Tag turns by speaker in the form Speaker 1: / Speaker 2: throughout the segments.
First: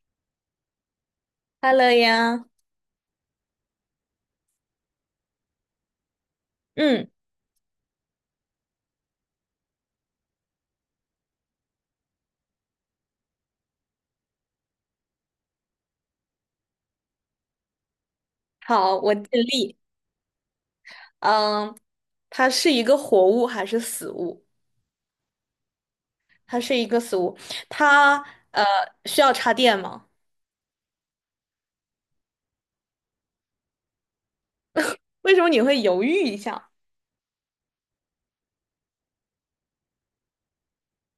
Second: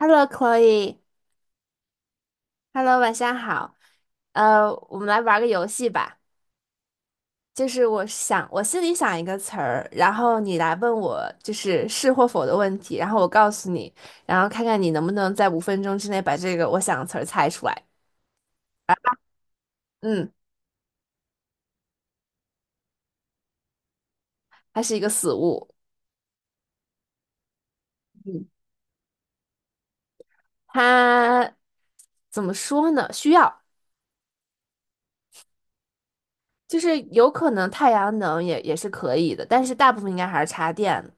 Speaker 1: Hello, Chloe，Hello，
Speaker 2: 哈喽呀，
Speaker 1: 晚上好。我们来玩个游戏吧。
Speaker 2: 嗯，
Speaker 1: 就是我想，我心里想一个词儿，然后你来问我，就是是或否的问题，然后我告诉你，然后看看你能不能在5分钟之内把这个我想的词儿猜出来。
Speaker 2: 好，我尽力。
Speaker 1: 嗯，
Speaker 2: 嗯，它是一个活物还是死物？
Speaker 1: 它是一个死物。
Speaker 2: 它是一个死物。它
Speaker 1: 嗯，
Speaker 2: 呃需要插电吗？
Speaker 1: 它怎么说呢？需要，
Speaker 2: 为什么你会犹豫一下？
Speaker 1: 就是有可能太阳能也是可以的，但是大部分应该还是插电的，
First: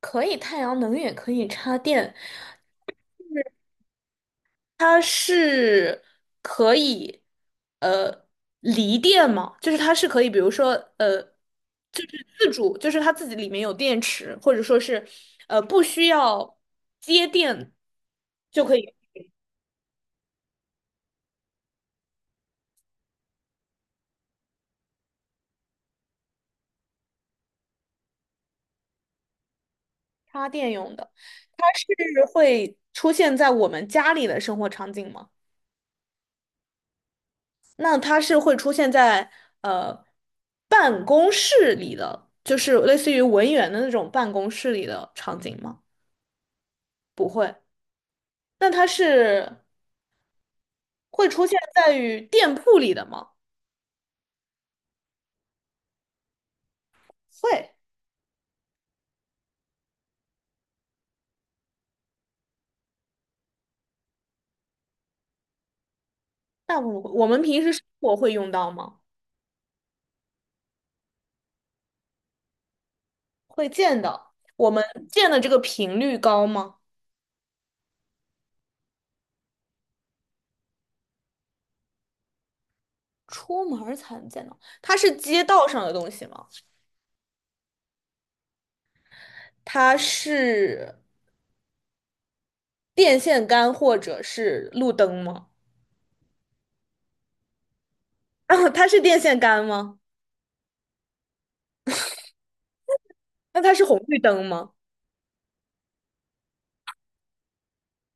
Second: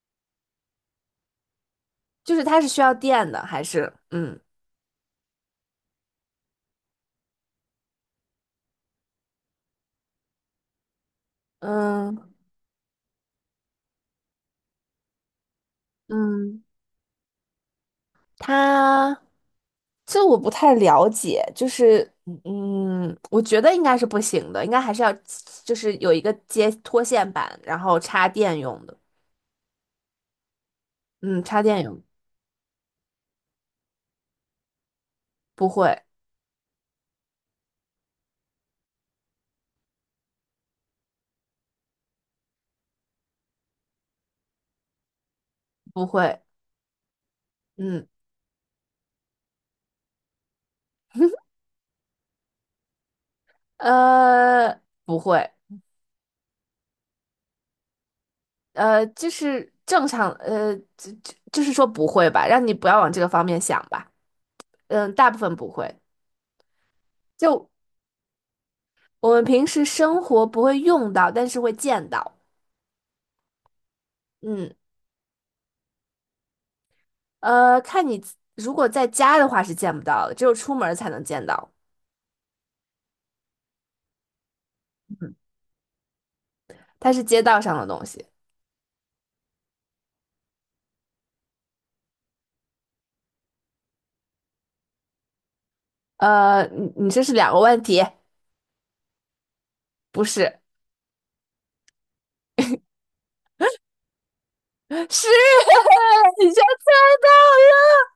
Speaker 2: 可以太阳能也可以插电，
Speaker 1: 就是它是需要电的，还是嗯
Speaker 2: 它是可以呃离电吗？就是它是可以，比如说呃，就是
Speaker 1: 嗯。
Speaker 2: 自主，就是它自己里面有电池，或者说是不需要
Speaker 1: 嗯，
Speaker 2: 接电。就可以。
Speaker 1: 他这我不太了解，就是嗯，嗯我觉得应该是不行的，应该还是要就是有一个接拖线板，然后插电用的。
Speaker 2: 插电用的，
Speaker 1: 嗯，插
Speaker 2: 它
Speaker 1: 电
Speaker 2: 是
Speaker 1: 用，
Speaker 2: 会出现在我们家里的生活场景吗？
Speaker 1: 不会，
Speaker 2: 那它是会出现在呃办公室里的，就是类似于文员的那种办公室里的场景吗？
Speaker 1: 不会，
Speaker 2: 不会。
Speaker 1: 嗯
Speaker 2: 那它是会出现在于店铺里的吗？
Speaker 1: 不会。
Speaker 2: 会。
Speaker 1: 就是正常就是说不会吧，让你不要往这个方面想吧。嗯，大部分不会，
Speaker 2: 那我们
Speaker 1: 就
Speaker 2: 平时生活会用到吗？
Speaker 1: 我们平时生活不会用到，但是会见到。
Speaker 2: 会见到。我
Speaker 1: 嗯。
Speaker 2: 们见的这个频率高吗？
Speaker 1: 看你自如果在家的话是见不到的，只有出门儿才能见到，
Speaker 2: 出门儿才能见到。它是街道上的东西吗？
Speaker 1: 它是街道上的东西。
Speaker 2: 它是。电线杆或者是路灯吗？
Speaker 1: 你你这是两个问题，
Speaker 2: 啊，它是电线杆吗？
Speaker 1: 不是，
Speaker 2: 那它是红绿灯吗？
Speaker 1: 是 你居然猜到了，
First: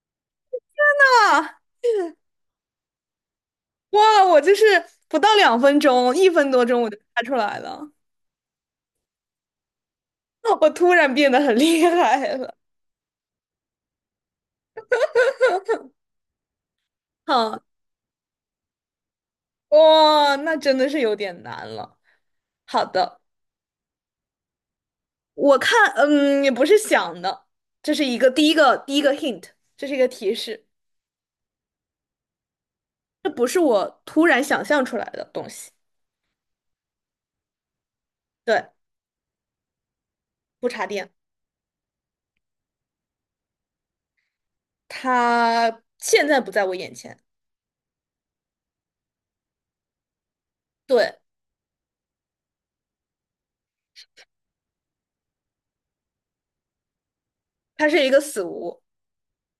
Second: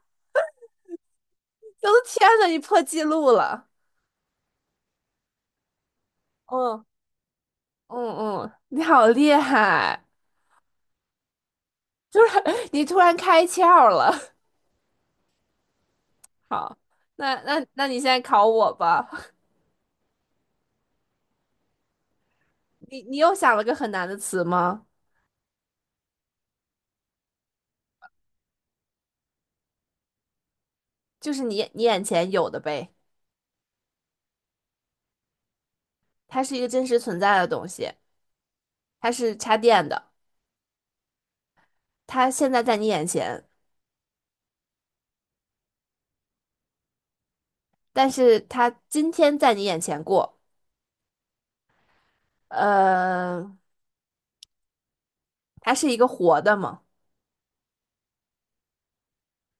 Speaker 2: 啊，
Speaker 1: 我的天呐，你破纪录了，
Speaker 2: 哇，我就是不到2分钟，1分多钟
Speaker 1: 嗯
Speaker 2: 我就猜出来了，
Speaker 1: 嗯嗯，你好厉害，
Speaker 2: 我突然变得很厉
Speaker 1: 就
Speaker 2: 害
Speaker 1: 是
Speaker 2: 了。
Speaker 1: 你突然开窍了。好，那
Speaker 2: 哈，
Speaker 1: 那那你现在考我吧，
Speaker 2: 哇，那真的是有点难了。好
Speaker 1: 你
Speaker 2: 的，
Speaker 1: 又想了个很难的词吗？
Speaker 2: 我看，嗯，也不是想的，这是一个第一个 hint，这是一个提示，
Speaker 1: 就是你眼前有的呗，
Speaker 2: 这不是我突然想象出来的东西。
Speaker 1: 它是一个真实存在的东西。
Speaker 2: 对，
Speaker 1: 它是插电的，
Speaker 2: 不插电，
Speaker 1: 它现在在你眼前，
Speaker 2: 它现在不在我眼前。
Speaker 1: 但是它今天在你眼前过。
Speaker 2: 对。
Speaker 1: 呃，它是一个活的吗？
Speaker 2: 它是一个死屋，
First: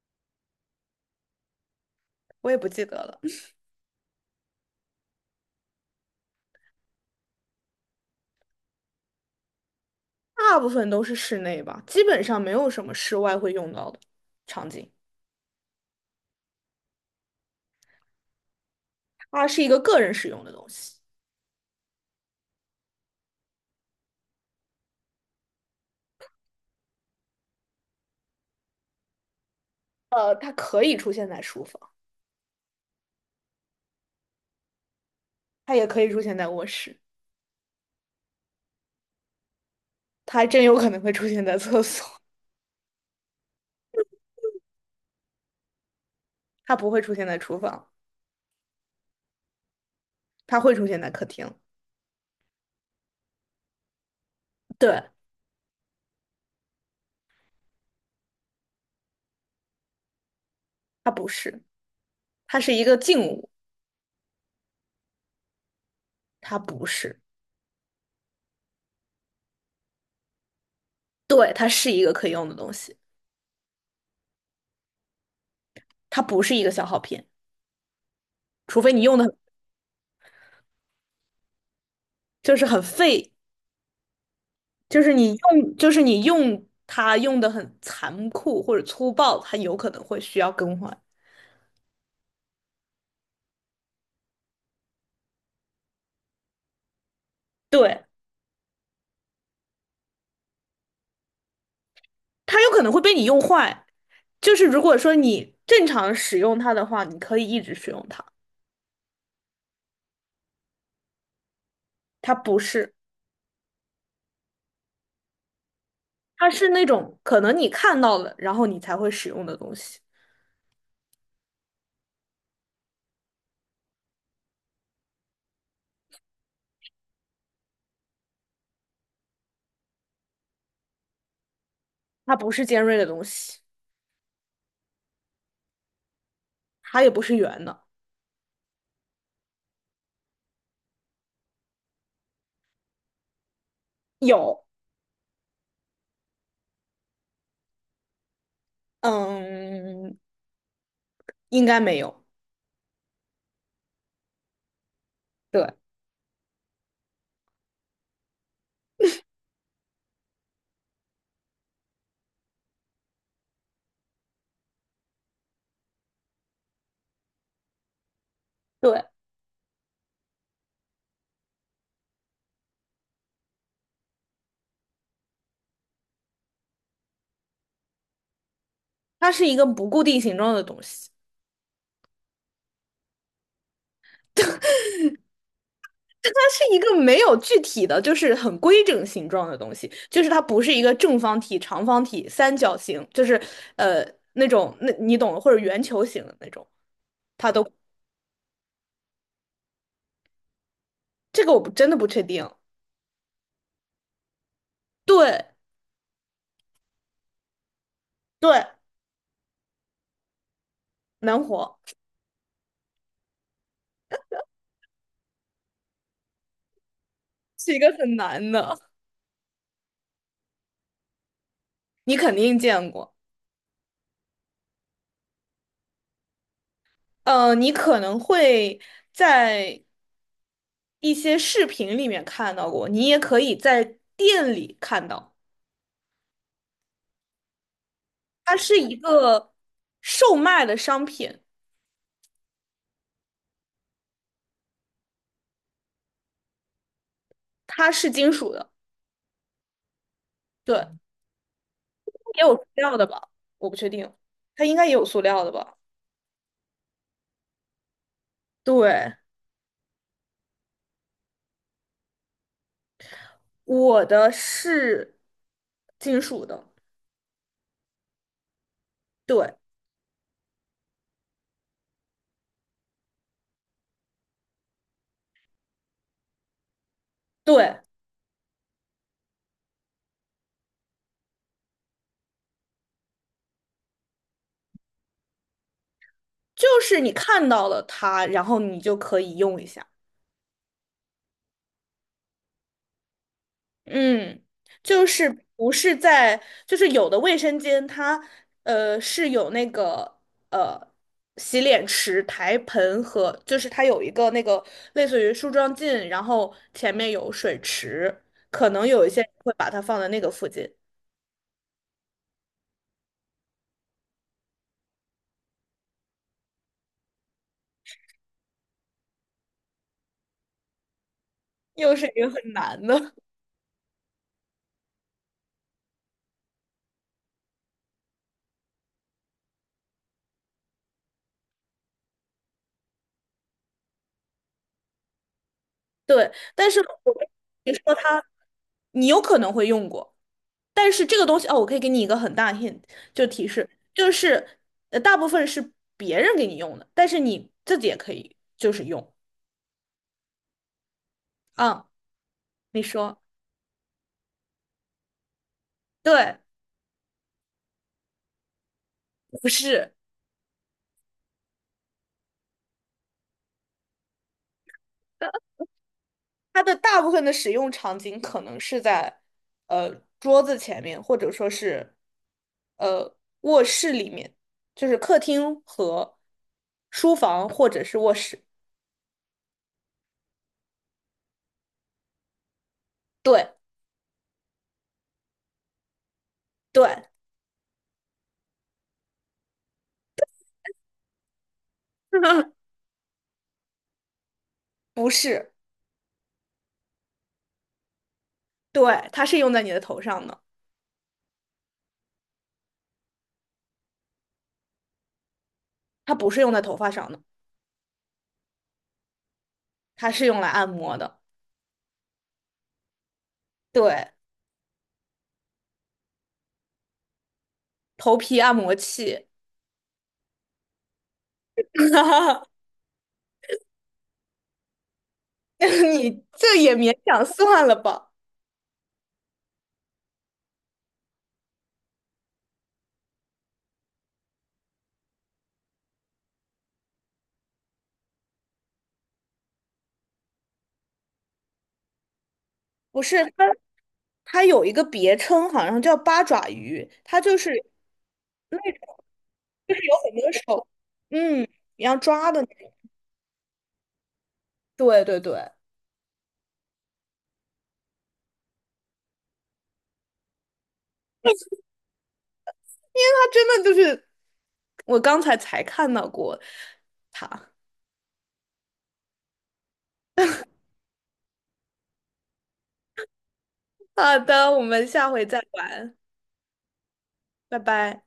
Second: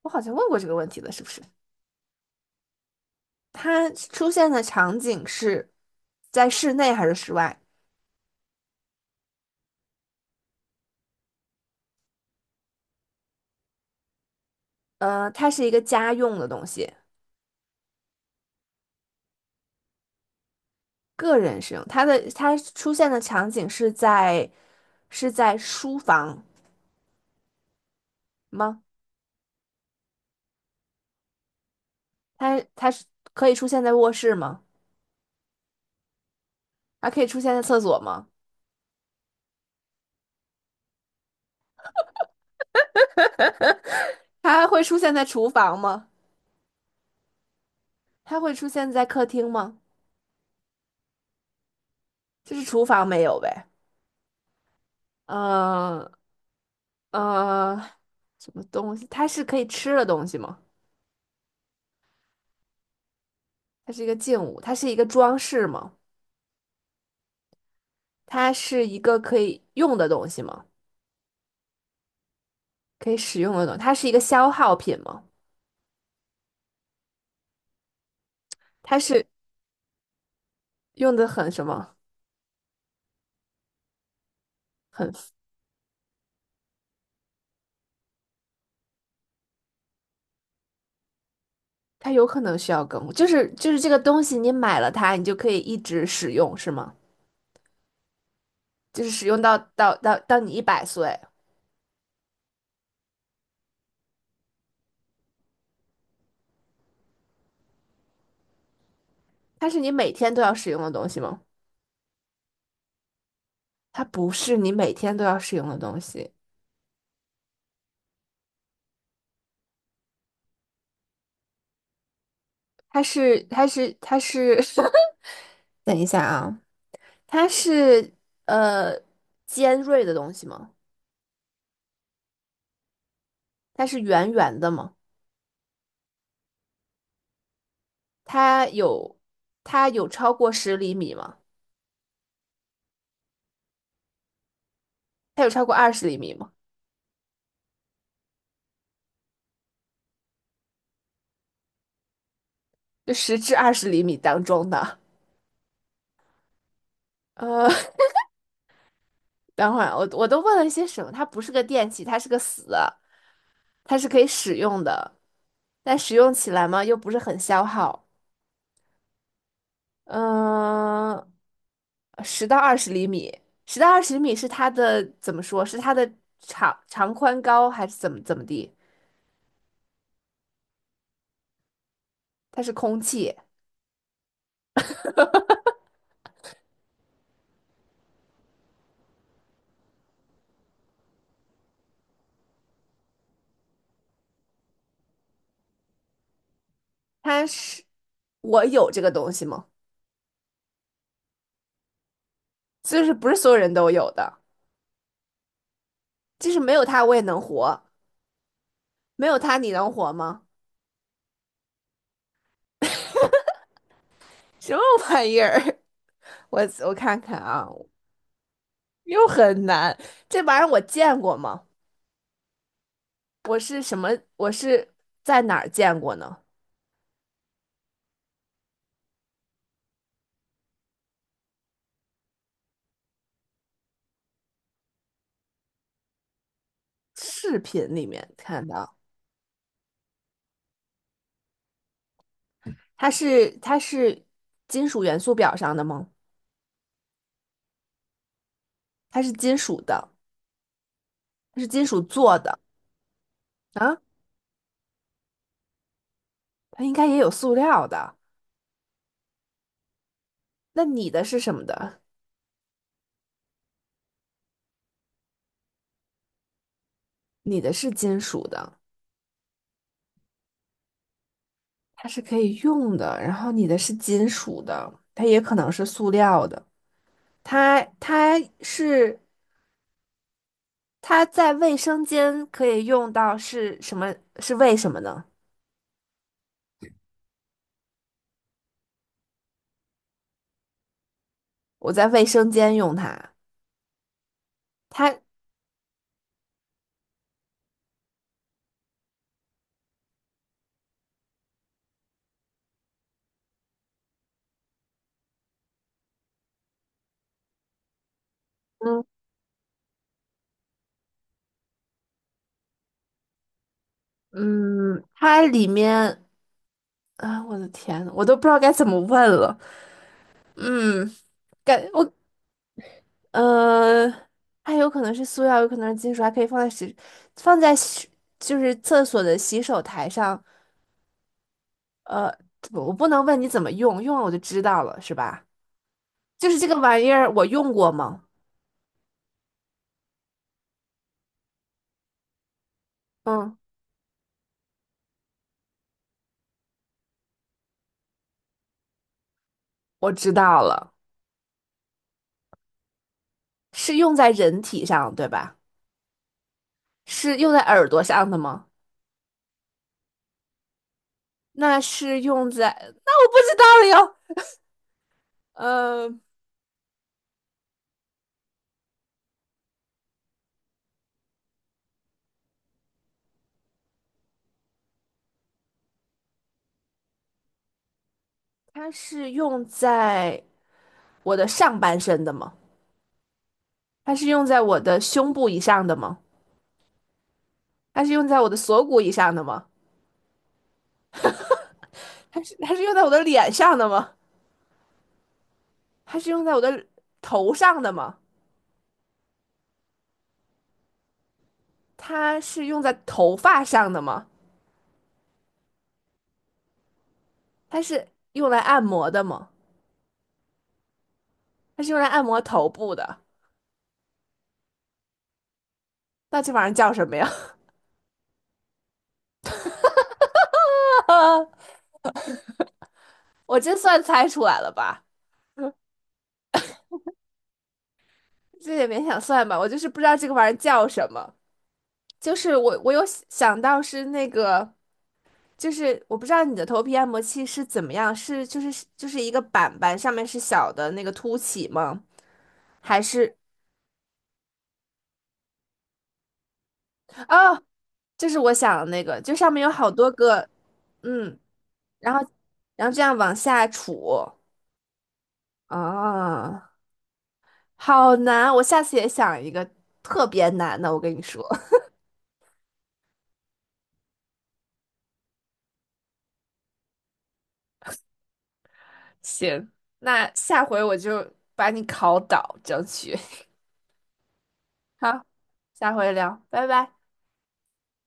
Speaker 1: 我好像问过这个问题了，是不是？
Speaker 2: 我也不记得了，
Speaker 1: 它出现的场景是在室内还是室外？
Speaker 2: 大部分都是室内吧，基本上没有什么室外会用到的场景。
Speaker 1: 它是一个家用的东西，
Speaker 2: 它是一个个人使用的东西，
Speaker 1: 个人使用。它的它出现的场景是在是在书房吗？
Speaker 2: 它可以出现在书房，
Speaker 1: 它是可以出现在卧室吗？
Speaker 2: 它也可以出现在卧室，
Speaker 1: 它可以出现在厕所吗？
Speaker 2: 它还真有可能会出现在厕所，
Speaker 1: 它会出现在厨房吗？
Speaker 2: 它不会出现在厨房，
Speaker 1: 它会出现在客厅吗？
Speaker 2: 它会出现在客厅。
Speaker 1: 就是厨房没有呗。
Speaker 2: 对，
Speaker 1: 呃呃，什么东西？它是可以吃的东西吗？
Speaker 2: 它不是，它是一个静物，
Speaker 1: 它是一个静物，它是一个装饰吗？
Speaker 2: 它不是，
Speaker 1: 它是一个可以用的东西吗？
Speaker 2: 对，它是一个可以用的东西，
Speaker 1: 可以使用的东西它是一个消耗品吗？
Speaker 2: 它不是一个消耗品，除非
Speaker 1: 它
Speaker 2: 你用
Speaker 1: 是
Speaker 2: 的
Speaker 1: 用的很什么？
Speaker 2: 就是很费就
Speaker 1: 很，
Speaker 2: 是你用，就是你用它用的很残酷或者粗暴，它有可能会需要更换。
Speaker 1: 它有可能需要更，就是这个东西，你买了它，你就可以一直使用，是吗？
Speaker 2: 对，
Speaker 1: 就是使用到你100岁，
Speaker 2: 它有可能会被你用坏。就是如果说你正常使用它的话，你可以一直使用它。
Speaker 1: 它是你每天都要使用的东西吗？
Speaker 2: 它不是，
Speaker 1: 它不是你每天都要使用的东西。
Speaker 2: 它是那种可能你看到了，然后你才会使用的东西。
Speaker 1: 它是，等一下啊，它是呃尖锐的东西吗？
Speaker 2: 它不是尖锐的东西，
Speaker 1: 它是圆圆的吗？
Speaker 2: 它也不是圆的。
Speaker 1: 它有它有超过十厘米吗？
Speaker 2: 有，
Speaker 1: 它有超过二十厘米吗？
Speaker 2: 嗯，应该没有。
Speaker 1: 就10至20厘米当中的。
Speaker 2: 对
Speaker 1: 呃，等会儿我都问了一些什么？它不是个电器，它是个死的，它是可以使用的，但使用起来嘛又不是很消耗。
Speaker 2: 对，
Speaker 1: 嗯、十到二十厘米，十到二十厘米是它的怎么说？是它的长长宽高还是怎么地？
Speaker 2: 它是一个不固定形状的东西。
Speaker 1: 它是空气，
Speaker 2: 它是一个没有具体的，就是很规整形状的东西，就是它不是一个正方体、长方体、三角形，就是呃那种那你懂的，或者圆球形的那种，
Speaker 1: 它
Speaker 2: 它都
Speaker 1: 是我有这个东西吗？
Speaker 2: 这个我不真的不确定。
Speaker 1: 就是不是所有人都有的，
Speaker 2: 对
Speaker 1: 就是没有它我也能活，
Speaker 2: 对，
Speaker 1: 没有它你能活吗？
Speaker 2: 难活
Speaker 1: 什么玩意儿？我我看看啊，
Speaker 2: 是一个很难的，
Speaker 1: 又很难。这玩意儿我见过吗？
Speaker 2: 你肯定见过。
Speaker 1: 我是什么？我是在哪儿见过呢？
Speaker 2: 你可能会在一些视频里面看到过，你也可以在店里看到，
Speaker 1: 视频里面
Speaker 2: 它
Speaker 1: 看
Speaker 2: 是
Speaker 1: 到。
Speaker 2: 一个售卖的商品，
Speaker 1: 它是金属元素表上的吗？
Speaker 2: 它是金属的。
Speaker 1: 它是金属的，
Speaker 2: 对，
Speaker 1: 它是金属做
Speaker 2: 也有
Speaker 1: 的。
Speaker 2: 塑料的吧？我不确
Speaker 1: 啊？
Speaker 2: 定，它应该也有塑料的吧？
Speaker 1: 它应该也有塑料的。
Speaker 2: 对，
Speaker 1: 那你的是什么的？
Speaker 2: 我的是金属的。
Speaker 1: 你的是金属的，
Speaker 2: 对
Speaker 1: 它是可以用的。然后你的是金属的，它也可能是塑料的。它
Speaker 2: 对，
Speaker 1: 它是它在卫生间可以用到是什么？是为什么呢？
Speaker 2: 就是你看到了它，然后你就可以用一下。
Speaker 1: 我在卫生间用它，
Speaker 2: 嗯，就
Speaker 1: 它
Speaker 2: 是不是在，就是有的卫生间它是有那个呃洗脸池、台盆和，就是它有一个那个类似于梳妆镜，然后前面有水池，可能
Speaker 1: 嗯
Speaker 2: 有一些人会把它放在那个附近。
Speaker 1: 嗯，它里面啊，我的天，我都不知道该怎么问了。嗯，感
Speaker 2: 又是
Speaker 1: 我
Speaker 2: 一个很难的。
Speaker 1: 呃，它有可能是塑料，有可能是金属，还可以放在洗，放在洗，就是厕所的洗手台上。呃，不我不能问你怎么用，用了我就知道了，是吧？
Speaker 2: 对，
Speaker 1: 就是这
Speaker 2: 但
Speaker 1: 个
Speaker 2: 是
Speaker 1: 玩意
Speaker 2: 我跟
Speaker 1: 儿，我用
Speaker 2: 你
Speaker 1: 过
Speaker 2: 说
Speaker 1: 吗？
Speaker 2: 它，你有可能会用过。但是这个东西哦，我可以给你一个很大的 hint，就提
Speaker 1: 嗯，
Speaker 2: 示，就是大部分是别人给你用的，但是你自己也可以就是用。
Speaker 1: 我知道了，
Speaker 2: 嗯，你说
Speaker 1: 是用在人体上，对吧？
Speaker 2: 对，
Speaker 1: 是用在耳朵上的吗？
Speaker 2: 不是，
Speaker 1: 那是用在，那我不知道了哟。呃，
Speaker 2: 它的大部分的使用场景可能是在呃桌子前面，或者说是呃卧室里面，就是客厅和书房或者是卧室。
Speaker 1: 它是用在。我的上半身的吗？
Speaker 2: 对
Speaker 1: 它是用在我的胸部以上的吗？
Speaker 2: 对，
Speaker 1: 它是用在我的锁骨以上的吗？它是它 是用在我的脸上的吗？
Speaker 2: 不是，
Speaker 1: 它是用在我的头上的吗？
Speaker 2: 对，它是用在你的头上的，
Speaker 1: 它是用在头发上的吗？
Speaker 2: 它不是用在头发上的，
Speaker 1: 它是用来按摩的吗？
Speaker 2: 它是用来按摩的，
Speaker 1: 它是用来按摩头部的？
Speaker 2: 对，
Speaker 1: 那这玩意儿叫什么呀？
Speaker 2: 头皮按摩器，
Speaker 1: 我真算猜出来了吧？
Speaker 2: 你这也勉强算了吧？
Speaker 1: 这也勉强算吧，我就是不知道这个玩意儿叫什么。就是我有想到是那个，就是我不知道你的头皮按摩器是怎么样，是就是一个板板上面是小的那个凸起吗？还
Speaker 2: 不是，
Speaker 1: 是
Speaker 2: 它有一个别称，好像叫八爪鱼，它就是
Speaker 1: 哦，就是我
Speaker 2: 那
Speaker 1: 想的那个，就上面有
Speaker 2: 就是
Speaker 1: 好
Speaker 2: 有
Speaker 1: 多
Speaker 2: 很多
Speaker 1: 个，
Speaker 2: 手，
Speaker 1: 嗯，
Speaker 2: 嗯，你要
Speaker 1: 然
Speaker 2: 抓
Speaker 1: 后
Speaker 2: 的那个
Speaker 1: 这样往下杵。
Speaker 2: 对对对，因
Speaker 1: 啊，好难，我下次也想一个特别难的，我跟你说，
Speaker 2: 为它真的就是我刚才才看到过它。
Speaker 1: 行，那下回我就把你考倒，争取，
Speaker 2: 好的，我们 下
Speaker 1: 好，
Speaker 2: 回再
Speaker 1: 下
Speaker 2: 玩，
Speaker 1: 回聊，拜拜。
Speaker 2: 拜拜。